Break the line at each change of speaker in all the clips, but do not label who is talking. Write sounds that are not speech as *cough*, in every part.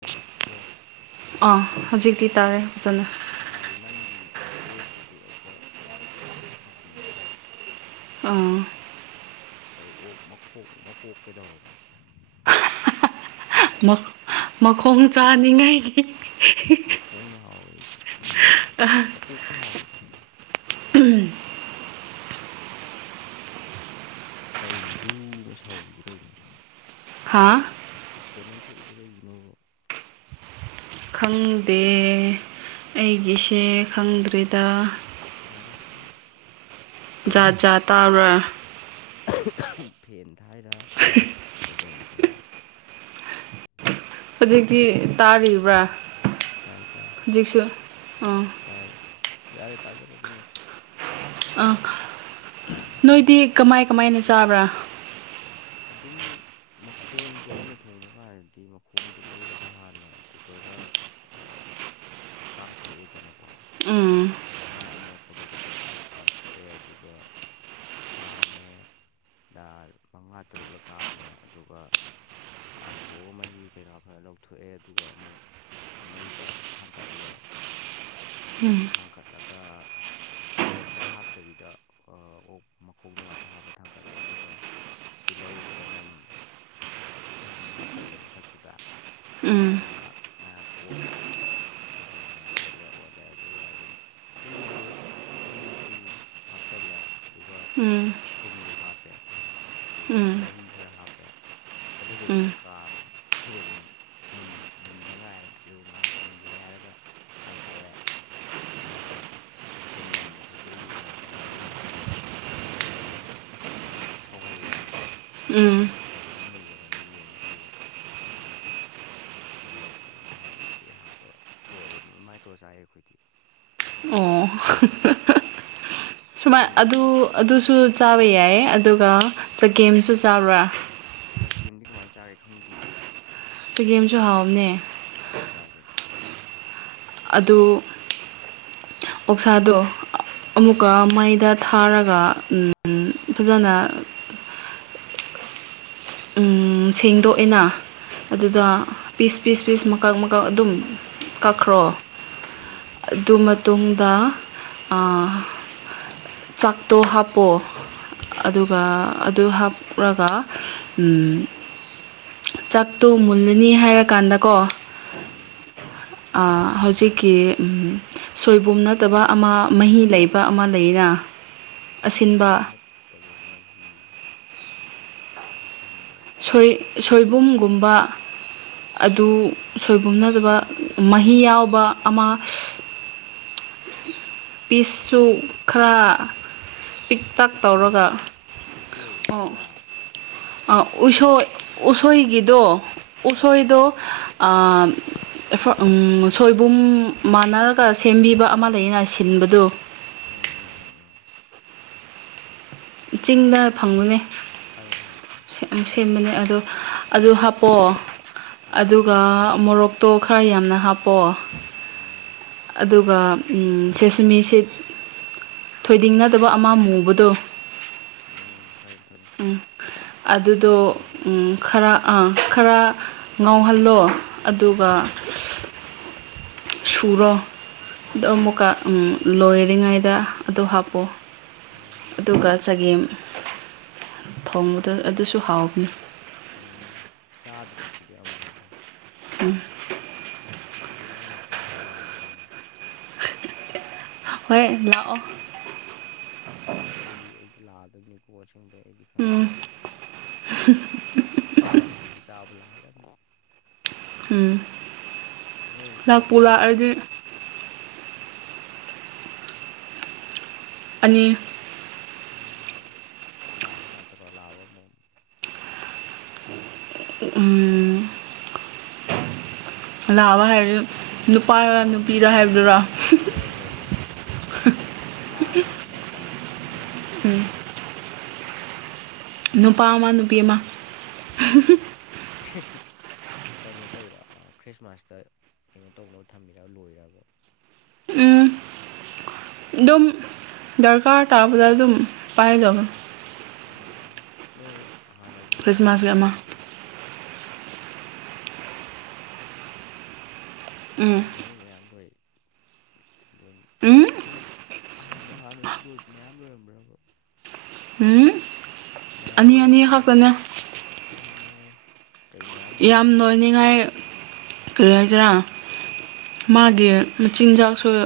ꯑꯣ ꯑꯣ
ꯑꯥ ꯍꯧꯖꯤꯛꯇꯤ ꯇꯥꯔꯦ ꯐꯖꯅ
ꯍꯥꯏ ꯅꯪꯒꯤ ꯚꯣꯏꯁꯇꯨꯁꯨ ꯍꯦꯛꯇ ꯅꯨꯡꯉꯥꯏꯇꯕꯅꯤ ꯑꯗꯨꯒꯤꯅꯤꯅꯦ
ꯎꯨꯝ
ꯀꯩ ꯑꯣꯛ ꯃꯈꯣꯛ ꯃꯀꯣꯛ ꯀꯩꯗꯧꯔꯕ
ꯍ ꯃꯥ ꯃꯥꯈꯣꯡ ꯆꯥꯅꯤꯡꯉꯦ
ꯃꯈꯣꯡꯅ ꯍꯥꯎꯋꯦ ꯑꯩꯁꯨ ꯃꯀꯣꯛꯁꯨ ꯍꯥꯎꯋꯤꯗ ꯀꯩꯅꯣ ꯖꯨ ꯑꯅ ꯁꯧꯔꯤꯁꯤ ꯀꯩꯅꯣ
ꯍꯥꯥ
ꯃꯈꯣꯟ ꯑꯃ ꯊꯣꯛꯏꯁꯦ ꯀꯩꯒꯤꯅꯣꯕ
ꯈꯪꯗꯦ ꯑꯩꯒꯤꯁꯦ ꯈꯪꯗ꯭ꯔꯤꯗ
ꯌꯥꯔ ꯁꯤ ꯌꯥꯔ
ꯖꯥꯠ ꯖꯥꯠ ꯇꯥꯕꯔꯥ
ꯐꯦꯟ ꯊꯥꯏꯔ ꯀꯩꯗꯩꯅꯣ ꯈꯪꯗꯦ
ꯍꯧꯖꯤꯛꯇꯤ ꯇꯥꯔꯤꯕ꯭ꯔꯥ
ꯇꯥꯏ ꯇꯥꯏ
ꯍꯧꯖꯤꯛꯁꯨ ꯑꯥ
ꯇꯥꯏ ꯌꯥꯔꯦ ꯇꯥꯖꯔ ꯆꯅꯁꯤ
ꯑꯥ ꯅꯣꯏꯗꯤ ꯀꯃꯥꯏ ꯀꯃꯥꯏꯅ ꯆꯥꯕ꯭ꯔꯥ
ꯑꯗꯨꯝ ꯃꯈꯣꯡꯗꯣ ꯑꯩꯅ ꯊꯣꯡꯕ ꯀꯥꯟꯗꯗꯤ ꯃꯈꯣꯡꯗꯣ ꯂꯩꯔꯒ ꯍꯥꯟꯅ ꯀꯨꯀꯔꯗ ꯀꯥꯝꯊꯣꯛꯑꯦꯗꯅꯀꯣ
ꯎꯝ
ꯃꯥꯏ ꯑꯃꯣꯠꯄꯈꯩꯗꯣ ꯆꯠꯈꯤꯅꯕ ꯀꯥꯝꯊꯣꯛꯑꯦ ꯑꯗꯨꯒ ꯀꯥꯝꯃꯦ ꯃꯉꯥ ꯇꯔꯨꯛꯂ ꯀꯥꯝꯃꯦ ꯑꯗꯨꯒ ꯀꯥꯝꯊꯣꯛꯑꯒ ꯃꯍꯤ ꯀꯩꯅꯀꯥ ꯐꯖꯅ ꯂꯧꯊꯣꯛꯑꯦ ꯑꯗꯨꯒ ꯑꯃꯨꯛ ꯃꯩꯗ ꯊꯥꯡꯒꯠꯂꯦ
ꯎꯝ
ꯊꯥꯡꯒꯠꯂꯒ ꯀꯩꯝꯇ ꯍꯥꯞꯇꯕꯤꯗ ꯑꯣꯛ ꯃꯈꯣꯡꯗꯣ ꯉꯥꯛꯇ ꯍꯥꯞꯄ ꯊꯥꯡꯒꯠꯂꯦ ꯑꯗꯨꯒ ꯇꯤꯜꯍꯧ ꯆꯅꯝ ꯑꯗꯨꯝ ꯍꯥꯞꯆꯤꯜꯂꯦ ꯃꯊꯛꯇꯨꯗ
ꯎꯝ
ꯑꯗꯨꯒ ꯉꯥꯏꯍꯥꯛ ꯉꯥꯏꯍꯥꯛ ꯑꯣꯠꯂꯦ ꯑꯗꯨꯒ ꯉꯥꯏꯍꯥꯛ ꯑꯣꯜꯂꯦ ꯑꯣꯠꯂꯦ ꯑꯗꯨꯒ ꯑꯗꯨꯝ ꯑꯗꯨꯝ ꯃꯣꯔꯣꯛ ꯑꯗꯨꯝ ꯃꯆꯨ ꯍꯥꯞꯆꯜꯂꯦ ꯑꯗꯨꯒ ꯊꯨꯝꯖꯨ ꯍꯥꯞꯄꯦ ꯑꯗꯨꯒ
ꯎꯝ
ꯃꯍꯤ ꯈꯔ ꯍꯥꯞꯄꯦ ꯑꯗꯨꯒ ꯑꯗꯨꯝ
ꯎꯝ
ꯀꯥꯝꯃꯦ ꯑꯗꯨꯒ ꯑꯗꯨꯝ ꯃꯨꯟ ꯃꯨꯟꯕ ꯉꯥꯏꯔꯦ ꯑꯗꯨꯒ ꯉꯥꯏꯍꯥꯛ ꯃꯨꯜꯂꯦ ꯍꯥꯏꯔꯒ ꯍꯥꯡꯇꯣꯛꯑꯦ ꯑꯗꯨꯒ ꯊꯨꯝ ꯅꯝꯕ ꯈꯣꯠꯄꯔꯥ ꯌꯦꯡꯉꯦ ꯅꯝꯗ꯭ꯔꯒꯅ ꯑꯃꯨꯛ ꯊꯥꯛꯑꯦ ꯑꯗꯨꯒ ꯉꯍꯥꯛ ꯁꯧꯍꯜꯂꯦꯗꯅ
ꯎꯝ
ꯐꯖꯅ ꯃꯨꯜꯂꯕꯅ ꯌꯦꯡꯉꯦ ꯑꯗꯨꯒ ꯑꯗꯨꯝ ꯐꯗꯤꯒꯨꯝꯕ ꯑꯗꯨꯝ ꯁꯥꯃꯔꯣꯏ ꯀꯩ ꯍꯥꯞꯄ ꯂꯣꯏꯔꯦ ꯑꯗꯨꯝ ꯑꯗꯨꯃꯥꯏꯅ ꯇꯧꯔ ꯆꯥꯏ ꯑꯩꯈꯣꯏꯗꯤ
ꯑꯣ ꯁꯨꯃꯥꯏ
ꯅꯣꯏꯅ
ꯑꯗꯨ
ꯀꯃꯥꯏꯅ
ꯑꯗꯨꯁꯨ ꯆꯥꯕ ꯌꯥꯏ ꯑꯗꯨꯒ ꯆꯒꯦꯝꯁꯨ ꯆꯥꯕ꯭ꯔꯥ
ꯆꯒꯦꯝꯗꯤ ꯀꯃꯥꯏꯟ ꯆꯥꯒꯦ ꯈꯪꯗꯤꯌꯦ
ꯆꯒꯦꯝꯁꯨ ꯍꯥꯎꯕꯅꯦ
ꯀꯃꯥꯏ ꯆꯥꯒꯦ
ꯑꯗꯨ ꯑꯣꯛꯁꯥꯗꯣ
ꯎꯝ
ꯑꯃꯨꯛꯀ ꯃꯩꯗ ꯊꯥꯔꯒ ꯎꯝ ꯐꯖꯅ
*unintelligible*
ꯎꯝ ꯁꯦꯡꯗꯣꯛꯑꯦꯅ
ꯎꯝ
ꯑꯗꯨꯗ ꯄꯤꯁ ꯄꯤꯁ ꯄꯤꯁ ꯃꯀꯛ ꯃꯀꯛ ꯑꯗꯨꯝ
ꯎꯝ
ꯀꯛꯈ꯭ꯔꯣ
ꯎꯝ
ꯑꯗꯨ ꯃꯇꯨꯡꯗ ꯑꯥ ꯆꯥꯛꯇꯣ ꯍꯥꯞꯄꯣ
ꯎꯝ
ꯑꯗꯨꯒ ꯑꯗꯨ ꯍꯥꯞꯔꯒ ꯎꯝ ꯆꯥꯛꯇꯣ ꯃꯨꯜꯂꯅꯤ ꯍꯥꯏꯔꯀꯥꯟꯗꯀꯣ
ꯎꯝ
ꯑ ꯍꯧꯖꯤꯛꯀꯤ ꯎꯝ ꯁꯣꯏꯕꯨꯝ ꯅꯠꯇꯕ ꯑꯃ ꯃꯍꯤ ꯂꯩꯕ ꯑꯃ ꯂꯩꯅ
ꯁꯣꯏꯕꯨꯝ
ꯑꯁꯤꯟꯕ
ꯅꯠꯇꯕ ꯃꯍꯤ ꯑꯁꯤꯟꯕ
ꯁꯣꯏ ꯁꯣꯏꯕꯨꯝꯒꯨꯝꯕ ꯑꯗꯨ ꯁꯣꯏꯕꯨꯝ ꯅꯠꯗꯕ ꯃꯍꯤ ꯌꯥꯎꯕ ꯑꯃ
ꯀꯩ
ꯄꯤꯁꯁꯨ ꯈꯔ ꯄꯤꯛ ꯇꯛ
ꯎꯁꯣꯏ
ꯇꯧꯔꯒ
ꯎꯁꯣꯏ
ꯑꯣ
ꯂꯥꯏꯋꯥ
ꯑ ꯎꯁꯣꯏ ꯎꯁꯣꯏꯒꯤꯗꯣ
ꯎꯁꯣꯏ ꯑꯥ
ꯎꯁꯣꯏꯗꯣ
ꯑꯥ ꯑꯥ
ꯑꯥ ꯎꯁꯣꯏ ꯎꯝ ꯁꯣꯏꯕꯨꯝ ꯃꯥꯟꯅꯔꯒ ꯁꯦꯝꯕꯤꯕ ꯑꯃ ꯂꯩꯌꯦꯅ ꯁꯤꯟꯕꯗꯨ
ꯎꯝ ꯎꯝ ꯎꯝ ꯎꯝ ꯎꯝ
ꯆꯤꯡꯗ ꯐꯪꯕꯅꯦ
ꯈꯪꯉꯦ ꯈꯪꯉꯦ ꯈꯪꯉꯦ
ꯁꯦꯝꯕꯅꯦ ꯑꯗꯣ ꯑꯗꯨ ꯍꯥꯞꯄꯣ
ꯎꯝ
ꯑꯗꯨꯒ ꯃꯣꯔꯣꯛ ꯇꯣ ꯈꯔ ꯌꯥꯝꯅ ꯍꯥꯞꯄꯣ
ꯎꯝ
ꯑꯗꯨꯒ ꯎꯝ ꯁꯦꯁꯃꯤꯁꯤꯠ ꯊꯣꯏꯗꯤꯡ ꯅꯠꯇꯕ ꯑꯃ ꯃꯨꯕꯗꯨ
ꯎꯝ ꯈꯪꯉꯦ ꯈꯪꯉꯦ
ꯎꯝ
ꯃꯨꯛꯊ꯭ꯔꯨꯕꯤ
ꯑꯗꯨꯗꯣ
ꯃꯔꯨ
ꯈꯔ ꯑ ꯈꯔ ꯉꯥꯎꯍꯜꯂꯣ ꯑꯗꯨꯒ
ꯑꯥ
ꯁꯨꯔꯣ ꯑꯗꯣ
ꯎꯝ
ꯑꯃꯨꯛꯀ ꯎꯝ ꯂꯣꯏꯔꯤꯉꯩꯗ ꯑꯗꯨ ꯍꯥꯞꯄꯣ
ꯎꯝ
ꯑꯗꯨꯒ ꯆꯒꯦꯝ ꯊꯣꯡꯕꯗꯣ ꯑꯗꯨꯁꯨ ꯍꯥꯎꯕꯅꯤ
ꯎꯝ ꯆꯥꯗ꯭ꯔꯤꯗꯨꯗꯤ ꯑꯝꯕꯥꯎꯕ
ꯎꯝ
ꯎꯝ ꯅꯪꯅ ꯊꯣꯡꯉ ꯆꯥꯔ ꯂꯣꯏꯔꯦ ꯀꯩ
ꯍꯣꯏ ꯂꯥꯛꯑꯣ
ꯍꯣꯏ ꯑꯩꯗꯤ ꯑꯩꯗꯤ ꯂꯥꯛꯑꯗꯝꯅꯤꯀꯣ ꯑꯁꯦꯡꯕꯩ ꯑꯩꯗꯤ ꯈꯪꯗꯦ
ꯎꯝ
*unintelligible* ꯑꯩꯗꯤ ꯆꯥꯕ ꯂꯥ *unintelligible*
ꯎꯝ
ꯅꯣꯏ ꯑꯣꯛ
ꯂꯥꯛꯄꯨ
ꯀꯌꯥ
ꯂꯥꯛꯑꯗꯤ
ꯂꯩꯒꯦ
ꯑꯅꯤ
ꯎꯝ ꯂꯥꯕ ꯉꯥꯛꯇꯔꯣ ꯂꯥꯕ ꯑꯃꯣꯝ
ꯎꯝ ꯂꯥꯕ ꯍꯥꯏꯔꯗꯤ ꯅꯨꯄꯥꯔ ꯅꯨꯄꯤꯔ ꯍꯥꯏꯕꯗꯨꯔꯣ
ꯍꯣꯏ ꯍꯣꯏ ꯍꯣꯏ ꯍꯣꯏ ꯍꯣꯏ ꯍꯣꯏ ꯂꯥꯕ ꯍꯥꯏꯗꯤ ꯅꯨꯄꯥ ꯑꯃꯣꯝ ꯍꯥꯏꯗꯤ
ꯎꯝ
ꯅꯨꯄꯤ
ꯅꯨꯄꯥ ꯑꯃ ꯅꯨꯄꯤ ꯑꯃ
ꯎꯝ ꯀꯩꯅꯣ ꯇꯧꯤꯔ ꯈ꯭ꯔꯤꯁꯃꯥꯁꯇ ꯀꯩꯅꯣ ꯇꯧꯅꯕ ꯊꯝꯕꯤꯔ ꯂꯣꯏꯔꯕ
ꯎꯝ ꯑꯗꯨꯝ ꯗꯔꯀꯥꯔ ꯇꯥꯕꯗ ꯑꯗꯨꯝ ꯄꯥꯏꯗꯕ
ꯎꯝ ꯅꯣꯏ ꯍꯥꯟꯅꯁꯨ ꯃꯌꯥꯝ
ꯈ꯭ꯔꯤꯁꯃꯥꯁꯀꯤ
ꯂꯣꯏꯔꯝꯕ꯭ꯔꯥ
ꯑꯃ ꯎꯝ
ꯍꯥꯟꯅꯁꯨ ꯃꯌꯥꯝ ꯂꯣꯢ ꯂꯣꯏ
ꯎꯝ
ꯑꯇꯩ ꯍꯥꯟꯅ ꯍꯥꯟꯅꯁꯨ ꯂꯣꯢ ꯃꯌꯥꯝ ꯂꯣꯏꯔꯝꯕ꯭ꯔꯕ
ꯎꯝ ꯑꯅꯤ ꯑꯅꯤ ꯍꯥꯀꯅꯦ
ꯑꯣ
ꯌꯥꯝ ꯂꯣꯏꯅꯤꯡꯉꯥꯏ ꯀꯔꯤ ꯍꯥꯏꯗꯔꯥ ꯃꯥꯒꯤ
ꯀꯩ
ꯃꯆꯤꯟꯖꯥꯛꯁꯨ
ꯎꯝ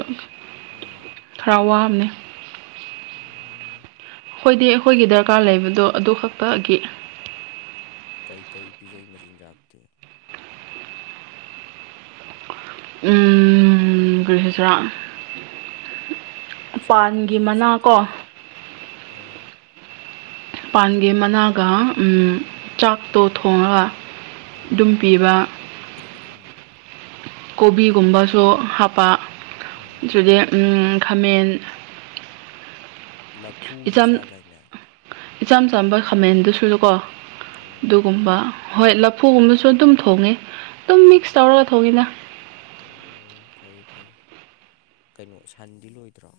ꯎꯝ
ꯈꯔ ꯋꯥꯕꯅꯦ
ꯎꯝ
ꯍꯣꯏꯗꯤ ꯑꯩꯈꯣꯏꯒꯤ ꯗꯔꯀꯥꯔ ꯂꯩꯕꯗꯣ ꯑꯗꯨ ꯈꯛꯇꯒꯤ
ꯀꯩ ꯀꯩ ꯄꯤꯖꯏ ꯃꯆꯤꯟ ꯖꯥꯛꯇꯤ
ꯎꯝ ꯀꯔꯤ ꯍꯥꯢꯁꯤꯔꯥ
ꯆꯥꯛꯀꯨꯝꯕꯁꯨ ꯆꯥꯗꯥꯢꯅꯦ ꯑꯥ
ꯄꯥꯟꯒꯤ ꯃꯅꯥꯒ ꯆꯥꯛꯇꯣ ꯊꯣꯡꯉꯒ
ꯑꯣ
ꯑꯗꯨꯝ ꯄꯤꯕ
ꯎꯝ
ꯀꯣꯕꯤꯒꯨꯝꯕꯁꯨ ꯍꯥꯞꯄ
ꯎꯝ
ꯑꯗꯨꯗꯩ ꯈꯥꯃꯦꯟ
ꯂꯐꯨꯁꯨ
ꯏꯆꯝ
ꯆꯥꯗꯥꯏꯅꯦ
ꯏꯆꯝ ꯆꯝꯕ ꯈꯥꯃꯦꯟꯗꯨ ꯁꯨꯀꯣ
ꯎꯝ
ꯑꯗꯨꯒꯨꯝꯕ ꯍꯣꯏ ꯂ ꯐꯨꯒꯨꯝꯕꯁꯨ ꯑꯗꯨꯝ ꯊꯣꯡꯉꯤ ꯑꯗꯨꯝ ꯃꯤꯛꯁ
ꯎꯝ
ꯇꯧꯔꯒ ꯊꯣꯡꯉꯤꯅ
ꯎꯝ ꯐꯩ ꯐꯩ ꯀꯩꯅꯣ ꯁꯟꯗꯤ ꯂꯣꯏꯗ꯭ꯔꯣ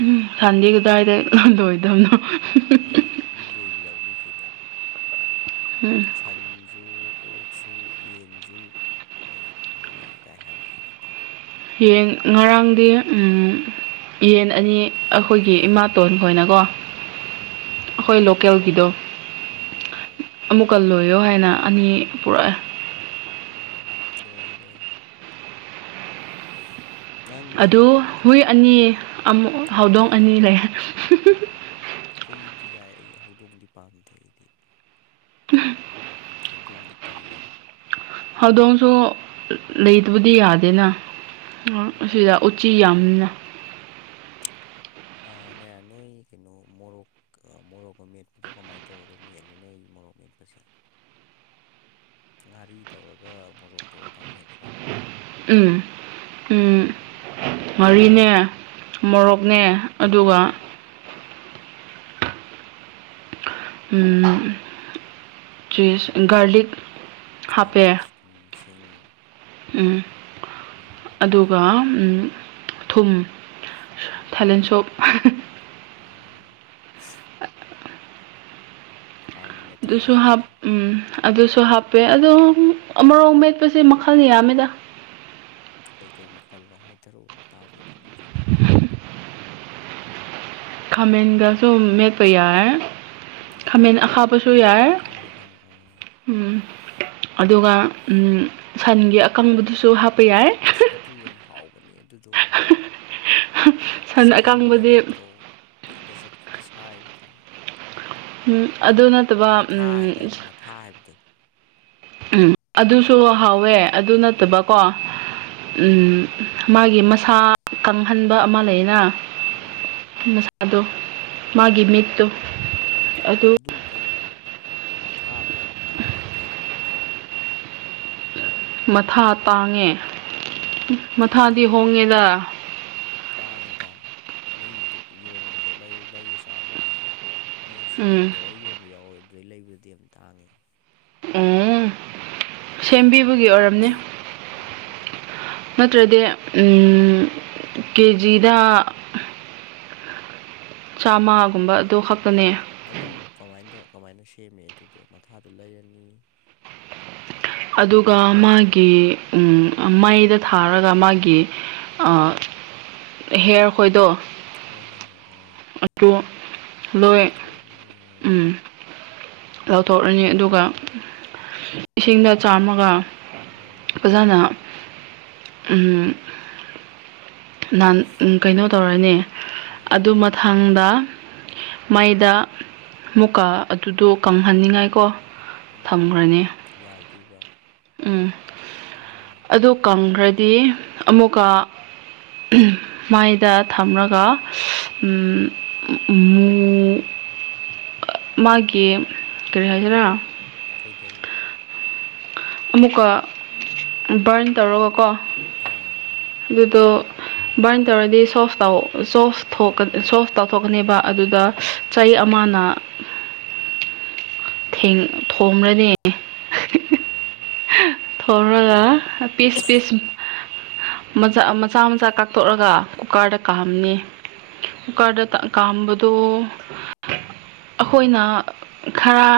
ꯎꯝ ꯁꯟꯗꯤ ꯀꯗꯥꯢꯗ ꯂꯣꯢꯗꯣꯢꯅꯣ
ꯃꯣꯢ ꯃꯤ ꯂꯣꯏꯕ ꯌꯥꯎꯅꯩ ꯀꯩꯅꯣ
ꯎꯝ
ꯁꯟꯁꯨ ꯑꯣꯛꯁꯨ ꯌꯦꯟꯁꯨ ꯃꯣꯏ ꯂꯣꯏ ꯀꯥꯏ ꯍꯥꯏꯔꯛꯏ ꯑꯩꯉꯣꯟꯗ
ꯌꯦꯡ ꯉꯔꯥꯡꯗꯤ ꯎꯝ ꯌꯦꯟ ꯑꯅꯤ ꯑꯩꯈꯣꯏꯒꯤ ꯏꯃꯥꯇꯣꯟ ꯈꯣꯏꯅꯀꯣ
ꯎꯝ
ꯑꯩꯈꯣꯏ ꯂꯣꯀꯦꯜꯒꯤꯗꯣ
ꯎꯝ ꯎꯝ ꯎꯝ
ꯑꯃꯨꯛꯀ ꯂꯣꯏꯌꯣ ꯍꯥꯏꯅ ꯑꯅꯤ ꯄꯨꯔꯛꯑꯦ
ꯎꯝ ꯂꯣꯏꯎ ꯂꯣꯏꯎ
ꯑꯗꯨ ꯍꯨꯏ ꯑꯅꯤ ꯑꯃꯨ ꯍꯧꯗꯣꯡ
ꯍꯨꯏ
ꯑꯅꯤ ꯂꯩ *unintelligible*
ꯎꯝ ꯍꯨꯏꯗꯤ ꯌꯥꯏ ꯑꯩ ꯍꯧꯗꯣꯡꯗꯤ ꯄꯥꯝꯗꯦ ꯑꯩꯗꯤ
*unintelligible*
ꯍꯧꯗꯣꯡꯗꯤ ꯇꯜꯂꯦꯕ
ꯍꯧꯗꯣꯡꯁꯨ ꯂꯩꯇꯕꯗꯤ ꯌꯥꯗꯦꯅ
ꯎꯝ
ꯑꯁꯤꯗ ꯎꯆꯤ ꯌꯥꯝꯕꯅꯤꯅ
ꯑꯥ ꯅꯦ ꯅꯣꯏ ꯀꯩꯅꯣ ꯃꯣꯔꯣꯛ ꯀ ꯃꯣꯔꯣꯛꯀ ꯃꯦꯠꯄꯗꯣ ꯀꯃꯥꯏꯅ ꯇꯧꯔꯒ ꯃꯦꯠꯂꯤ ꯅꯣꯏ ꯃꯣꯔꯣꯛ ꯃꯦꯠꯄꯁꯦ ꯉꯥꯔꯤ ꯇꯧꯔꯒ ꯃꯣꯔꯣꯛ ꯇꯧꯔ ꯇꯪ ꯃꯦꯠꯄ꯭ꯔꯥ
ꯎꯝ ꯎꯝ ꯉꯥꯔꯤꯅꯦ ꯃꯣꯔꯣꯛꯅꯦ
ꯎꯝ
ꯑꯗꯨꯒ
ꯎꯝ
ꯎ ꯆꯁ ꯒꯥꯔꯂꯤꯛ
ꯒꯥꯔꯂꯤꯛ
ꯍꯥꯞꯄꯦ
ꯁꯤꯡ
ꯎꯝ
ꯎꯝ
ꯑꯗꯨꯒ ꯊꯨꯝ
ꯎꯝ
ꯊꯥꯏꯂꯦꯟ ꯁꯣꯞ
ꯎꯝ
*inaudible*
ꯍꯥꯎꯅ ꯃꯦꯠꯊꯔꯦ
ꯑꯗꯨꯁꯨ ꯍꯥꯞ
ꯑꯗꯨꯒ
ꯎꯝ ꯑꯗꯨꯁꯨ ꯍꯥꯞꯄꯦ ꯑꯗꯣ ꯑꯃꯔꯣꯛ ꯃꯦꯠꯄꯁꯦ ꯃꯈꯜ ꯌꯥꯝꯃꯦꯗꯥ
ꯀꯩꯀꯩ ꯃꯈꯜꯅꯣ ꯍꯥꯏꯊꯔꯛꯎ ꯇꯥꯒꯦꯗꯅ ꯑꯗꯨꯗꯤ
ꯈꯥꯃꯦꯟꯒꯁꯨ ꯃꯦꯠꯄ ꯌꯥꯢ
ꯎꯝ ꯌꯥꯏ
ꯈꯥꯃꯦꯟ ꯑꯈꯥꯕꯁꯨ ꯌꯥꯏ
ꯈꯪꯉꯦ ꯈꯪꯉꯦ ꯑꯥ
ꯎꯝ ꯑꯗꯨꯒ ꯎꯝ ꯁꯟꯒꯤ ꯑꯀꯪꯕꯗꯨꯁꯨ ꯍꯥꯞꯄ ꯌꯥꯏ
ꯑꯗꯨ ꯌꯥꯝ ꯍꯥꯎꯕꯅꯦ ꯑꯗꯨꯗꯣ
*inaudible*
ꯏꯁꯀꯤꯟꯗꯣ
ꯑꯀꯪꯕꯗꯤ
ꯅꯠꯇ꯭ꯔꯣ ꯀꯨꯏꯅ ꯆꯠꯄꯗꯣ ꯁꯥꯏꯕꯗ
ꯑꯗꯨ ꯅꯠꯇꯕ ꯎꯝ
ꯊꯥꯢꯕꯗꯣ
ꯎꯝ ꯑꯗꯨꯁꯨ ꯍꯥꯎꯋꯦ ꯑꯗꯨ ꯅꯠꯇꯕ
ꯎꯝ
ꯀꯣ ꯎꯝ ꯃꯥꯒꯤ ꯃꯁꯥ ꯀꯪꯍꯟꯕ ꯑꯃ ꯂꯩꯌꯦꯅ
ꯎꯝ
ꯃꯁꯥꯗꯣ ꯃꯥꯒꯤ ꯃꯤꯠꯇꯣ
ꯑꯗꯨ ꯀꯩꯅꯣ ꯃꯊꯥꯗꯣ ꯌꯥꯝ ꯇꯥꯡꯉꯤ ꯀꯩꯒꯤꯅꯣꯗꯣ
ꯃꯊꯥ ꯇꯥꯡꯉꯦ
ꯎꯝ ꯇꯥꯡꯉꯦ
ꯃꯊꯥꯗꯤ
ꯌꯥꯝ
ꯍꯣꯡꯉꯦꯗ
ꯇꯥꯡꯉꯤꯗ ꯃꯤꯗꯨꯝ ꯌꯣꯟꯕꯗꯣ ꯂꯩꯔ ꯂꯩꯔ ꯆꯥꯕ ꯃꯣꯏ ꯁꯤꯡꯖꯨ
ꯎꯝ
ꯇꯧꯔꯒ ꯌꯣꯟꯕ ꯌꯥꯎꯋꯦ ꯑꯗꯨꯗꯩ ꯂꯩꯕꯗꯨꯗꯤ ꯌꯥꯝ ꯇꯥꯡꯉꯦ
ꯎꯝ ꯁꯦꯝꯕꯤꯕꯒꯤ ꯑꯣꯏꯔꯝꯅꯤ ꯅꯠꯇ꯭ꯔꯗꯤ ꯀꯦꯖꯤꯗ ꯆꯥꯝꯃꯒꯨꯝꯕ ꯑꯗꯨ ꯈꯛꯇꯅꯦ
ꯑꯗꯨ ꯀꯃꯥꯅ ꯇꯧ ꯀꯃꯥꯏꯅ ꯁꯦꯝꯃꯦ ꯑꯗꯨꯗꯤ ꯃꯊꯥꯗꯨ ꯂꯩꯔꯅꯤ
ꯑꯗꯨꯒ ꯃꯥꯒꯤ ꯎꯝ ꯃꯩꯗ ꯊꯥꯔꯒ ꯃꯥꯒꯤ ꯑ ꯍꯦꯌꯔ ꯈꯣꯏꯗꯣ
ꯑꯣ ꯍꯣ ꯍꯣꯏ ꯑ *unintelligible* *inaudible*
ꯑꯗꯨ ꯂꯣꯏ ꯎꯝ ꯂꯧꯊꯣꯛꯑꯅꯤ ꯑꯗꯨꯒ ꯏꯁꯤꯡꯗ ꯆꯥꯝꯃꯒ
ꯎꯝ *unintelligible* *inaudible*
ꯑꯣꯖꯥꯅ ꯅꯍꯥꯟ ꯀꯩꯅꯣ ꯇꯧꯔꯅꯤ
ꯎꯝ
ꯑꯗꯨ ꯃꯊꯥꯡꯗ ꯃꯩꯗ ꯃꯨꯀꯥ ꯑꯗꯨꯗꯣ ꯀꯪꯍꯟꯅꯤꯡꯉꯥꯏꯀꯣ
ꯎꯝ ꯎꯝ
ꯊꯝꯈ꯭ꯔꯅꯤ
ꯌꯥꯏꯗꯣꯏꯕ
ꯎꯝ
ꯎꯝ
ꯑꯗꯨ ꯀꯪꯈ꯭ꯔꯗꯤ ꯑꯃꯨꯛꯀ ꯃꯥꯏꯗ ꯊꯝꯂꯒꯨ ꯃꯥꯒꯤ ꯀꯔꯤ ꯍꯥꯏꯁꯤꯔꯥ
ꯀꯩꯗꯧ
ꯑꯃꯨꯛꯀ ꯕꯔꯟ ꯇꯧꯔꯒꯀꯣ
ꯎꯝ *unintelligible* *inaudible*
ꯑꯗꯨꯗꯣ ꯕꯥꯔꯟ ꯇꯧꯔꯗꯤ ꯁꯣꯐ ꯇ ꯁꯣꯐ ꯊꯣꯛꯀ
ꯇꯧꯔꯅꯤ
ꯁꯣꯜꯐ ꯇꯧꯊꯣꯛꯀꯅꯦꯕ ꯑꯗꯨꯗ
ꯎꯝ
ꯆꯍꯤ
ꯎꯝ
ꯑꯃꯅ ꯊꯣ꯭ꯔꯅꯦ *unintelligible* *inaudible*
ꯎꯝ *unintelligible* *inaudible*
ꯊꯧꯒ ꯄꯤꯁ ꯄꯤꯁ *inaudible* ꯆꯥ ꯃꯆꯥ ꯃꯆꯥ ꯀꯥꯛꯊꯣꯛꯑꯒ ꯀꯨꯀꯥꯔꯗ
ꯎꯝ
ꯀꯥꯝꯅꯤ
ꯎꯝ
ꯀꯨꯀꯥꯔꯗ
ꯎꯝ
ꯀꯥꯝꯕꯗꯣ ꯑꯩꯈꯣꯏꯅ ꯈꯔ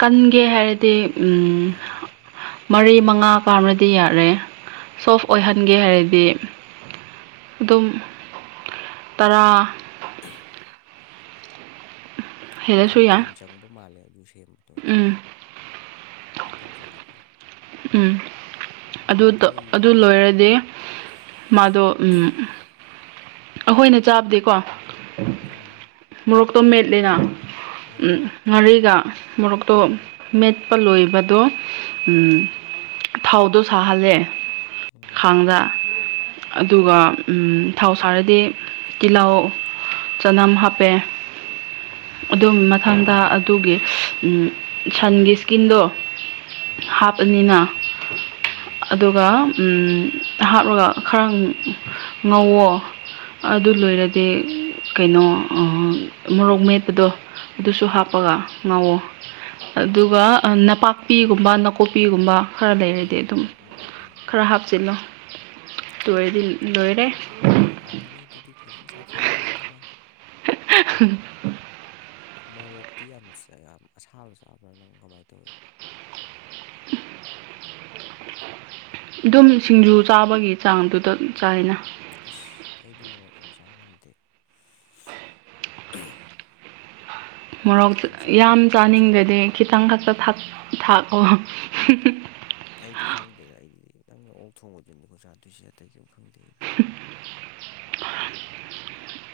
ꯀꯟꯒꯦ ꯍꯥꯏꯔꯗꯤ
ꯎꯝ
ꯃꯔꯤ ꯃꯉꯥ ꯀꯥꯝꯅꯗꯤ ꯌꯥꯔꯦ ꯁꯣꯐ
ꯎꯝ
ꯑꯣꯏꯍꯟꯒꯦ ꯍꯥꯏꯔꯗꯤ ꯑꯗꯨꯝ ꯇꯔꯥ
*unintelligible* *inaudible* ꯌꯥꯝ
ꯍꯦꯜꯂꯁꯨ ꯌꯥꯏ
ꯀꯨꯏꯅ ꯆꯪꯕ ꯃꯥꯜꯂꯦ ꯑꯗꯨ ꯁꯦꯝꯕꯗꯣ
ꯎꯝ
ꯑꯗꯨꯗꯤ ꯃꯇꯝ ꯆꯪꯉꯦꯀꯣ
ꯎꯝ
ꯎꯝ
ꯑꯗꯨ
ꯅꯣꯏ
ꯑꯗꯨ ꯂꯣꯏꯔꯗꯤ ꯃꯥꯗꯣ ꯎꯝ ꯑꯩꯈꯣꯏꯅ ꯆꯥꯕꯗꯤꯀꯣ
ꯎꯝ *unintelligible* *inaudible*
ꯃꯣꯔꯣꯛꯇꯣ ꯃꯦꯠꯂꯤꯅ ꯎꯝ ꯉꯥꯔꯤꯒ ꯃꯣꯔꯣꯛꯇꯣ ꯃꯦꯠꯄ ꯂꯣꯏꯕꯗꯣ ꯊꯥꯎꯗꯣ ꯁꯥꯍꯜꯂꯦ ꯈꯥꯡꯗ ꯑꯗꯨꯒ ꯊꯥꯎ ꯁꯥꯔꯗꯤ ꯇꯤꯜꯍꯥꯎ ꯆꯅꯥꯝ ꯍꯥꯞꯄꯦ ꯑꯗꯨ ꯃꯊꯪꯗ ꯑꯗꯨꯒꯤ ꯁꯟꯒꯤ ꯏꯁꯀꯤꯟꯗꯣ
ꯎꯝ
ꯍꯥꯞꯄꯅꯤꯅ
ꯎꯝ
ꯑꯗꯨꯒ ꯍꯥꯞꯂꯒ ꯈꯔ ꯉꯧꯋꯣ ꯑꯗꯨ ꯂꯣꯏꯔꯗꯤ ꯀꯩꯅꯣ ꯃꯣꯔꯣꯛ ꯃꯦꯠꯄꯗꯣ ꯑꯗꯨꯁꯨ ꯍꯥꯞꯄꯒ ꯉꯥꯎꯋꯣ ꯑꯗꯨꯒ
ꯅꯣꯏ
ꯅꯄꯥꯛꯄꯤꯒꯨꯝꯕ ꯅꯥꯀꯣꯛꯄꯤꯒꯨꯝꯕ ꯈꯔ ꯂꯩꯔꯗꯤ
ꯎꯝ ꯎꯝ
ꯑꯗꯨꯝ
ꯎꯝ ꯎꯝ ꯎꯝ ꯎꯝ
ꯈꯔ ꯍꯥꯞꯆꯤꯜꯂꯣ ꯇꯔꯗꯤ ꯂꯣꯏꯔꯦ
ꯅꯣꯏ ꯍꯥꯎꯔꯅꯤ ꯑꯗꯨꯗꯤ ꯐꯖꯅ ꯆꯥꯊꯔꯛꯑꯅꯤ ꯑꯗꯨꯒ
ꯎꯝ *unintelligible* *inaudible*
ꯃꯣꯔꯣꯛꯇꯤ ꯌꯥꯝ ꯌꯥꯝ ꯑꯁꯥꯕ ꯆꯥꯕ꯭ꯔꯥ ꯅꯪ ꯀꯃꯥꯏꯅ ꯇꯧꯋꯤ
ꯑꯗꯨꯝ ꯁꯤꯡꯖꯨ ꯆꯥꯕꯒꯤ ꯆꯥꯡꯗꯨꯗ ꯆꯥꯏꯅ
ꯑꯁ ꯑꯩꯗꯤ ꯃꯣꯔꯣꯛ ꯑꯣꯏꯅ ꯆꯥꯕ ꯉꯝꯗꯦ *unintelligible* *inaudible*
ꯃꯣꯔꯣꯛ
ꯈꯤꯇꯪ
ꯌꯥꯝ
ꯆꯥꯕꯒ ꯄꯨꯛ
ꯆꯥꯅꯤꯡꯗꯗꯤ
ꯁꯧꯒꯠꯂꯦ
ꯈꯤꯇꯪ ꯈꯛꯇ ꯊꯥꯛꯑꯣ
ꯑꯩꯗꯤ ꯈꯪꯗꯦꯗ ꯑꯩꯗꯤ ꯅꯪꯅ ꯑꯣꯛ ꯊꯣꯡꯕꯗꯣꯏꯅꯤꯀꯣ ꯆꯥꯗꯣꯏꯁꯦ ꯑꯇꯩ ꯀꯩꯝ ꯈꯪꯗꯦ ꯑꯩꯗꯤ
*unintelligible* *inaudible*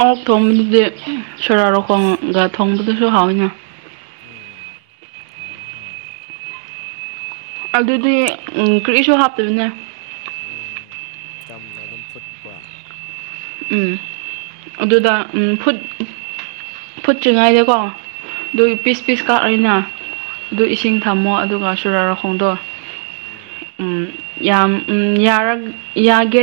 ꯑꯣꯛ ꯊꯣꯡꯕꯗꯨꯗꯤ ꯁꯣꯔꯥꯔꯣꯛꯈꯣꯡꯒ ꯊꯣꯡꯕꯗꯨꯁꯨ ꯍꯥꯎꯋꯤꯅ
ꯎꯝ ꯍꯥꯎꯋꯦ ꯍꯥꯎꯋꯦ
ꯑꯗꯨꯗꯤ ꯀꯔꯤꯁꯨ ꯍꯥꯞꯇꯕꯅꯦ
ꯎꯝ ꯆꯝꯅ ꯑꯗꯨꯝ ꯐꯨꯠꯄ
ꯎꯝ ꯑꯗꯨꯗ ꯎꯝ ꯐꯨꯠ ꯐꯨꯠ꯭ꯔꯤꯉꯩꯗꯀꯣ ꯑꯗꯨ
ꯎꯝ
ꯄꯤꯁ ꯄꯤꯁ ꯀꯥꯣꯏꯅ ꯑꯗꯨ
ꯎꯝ
ꯏꯁꯤꯡ ꯊꯝꯃꯣ ꯑꯗꯨꯒ ꯁꯨꯔꯔ ꯈꯣꯡꯗꯣꯛ
ꯎꯝ
ꯎꯝ ꯌꯥꯝ ꯌꯥꯒꯦ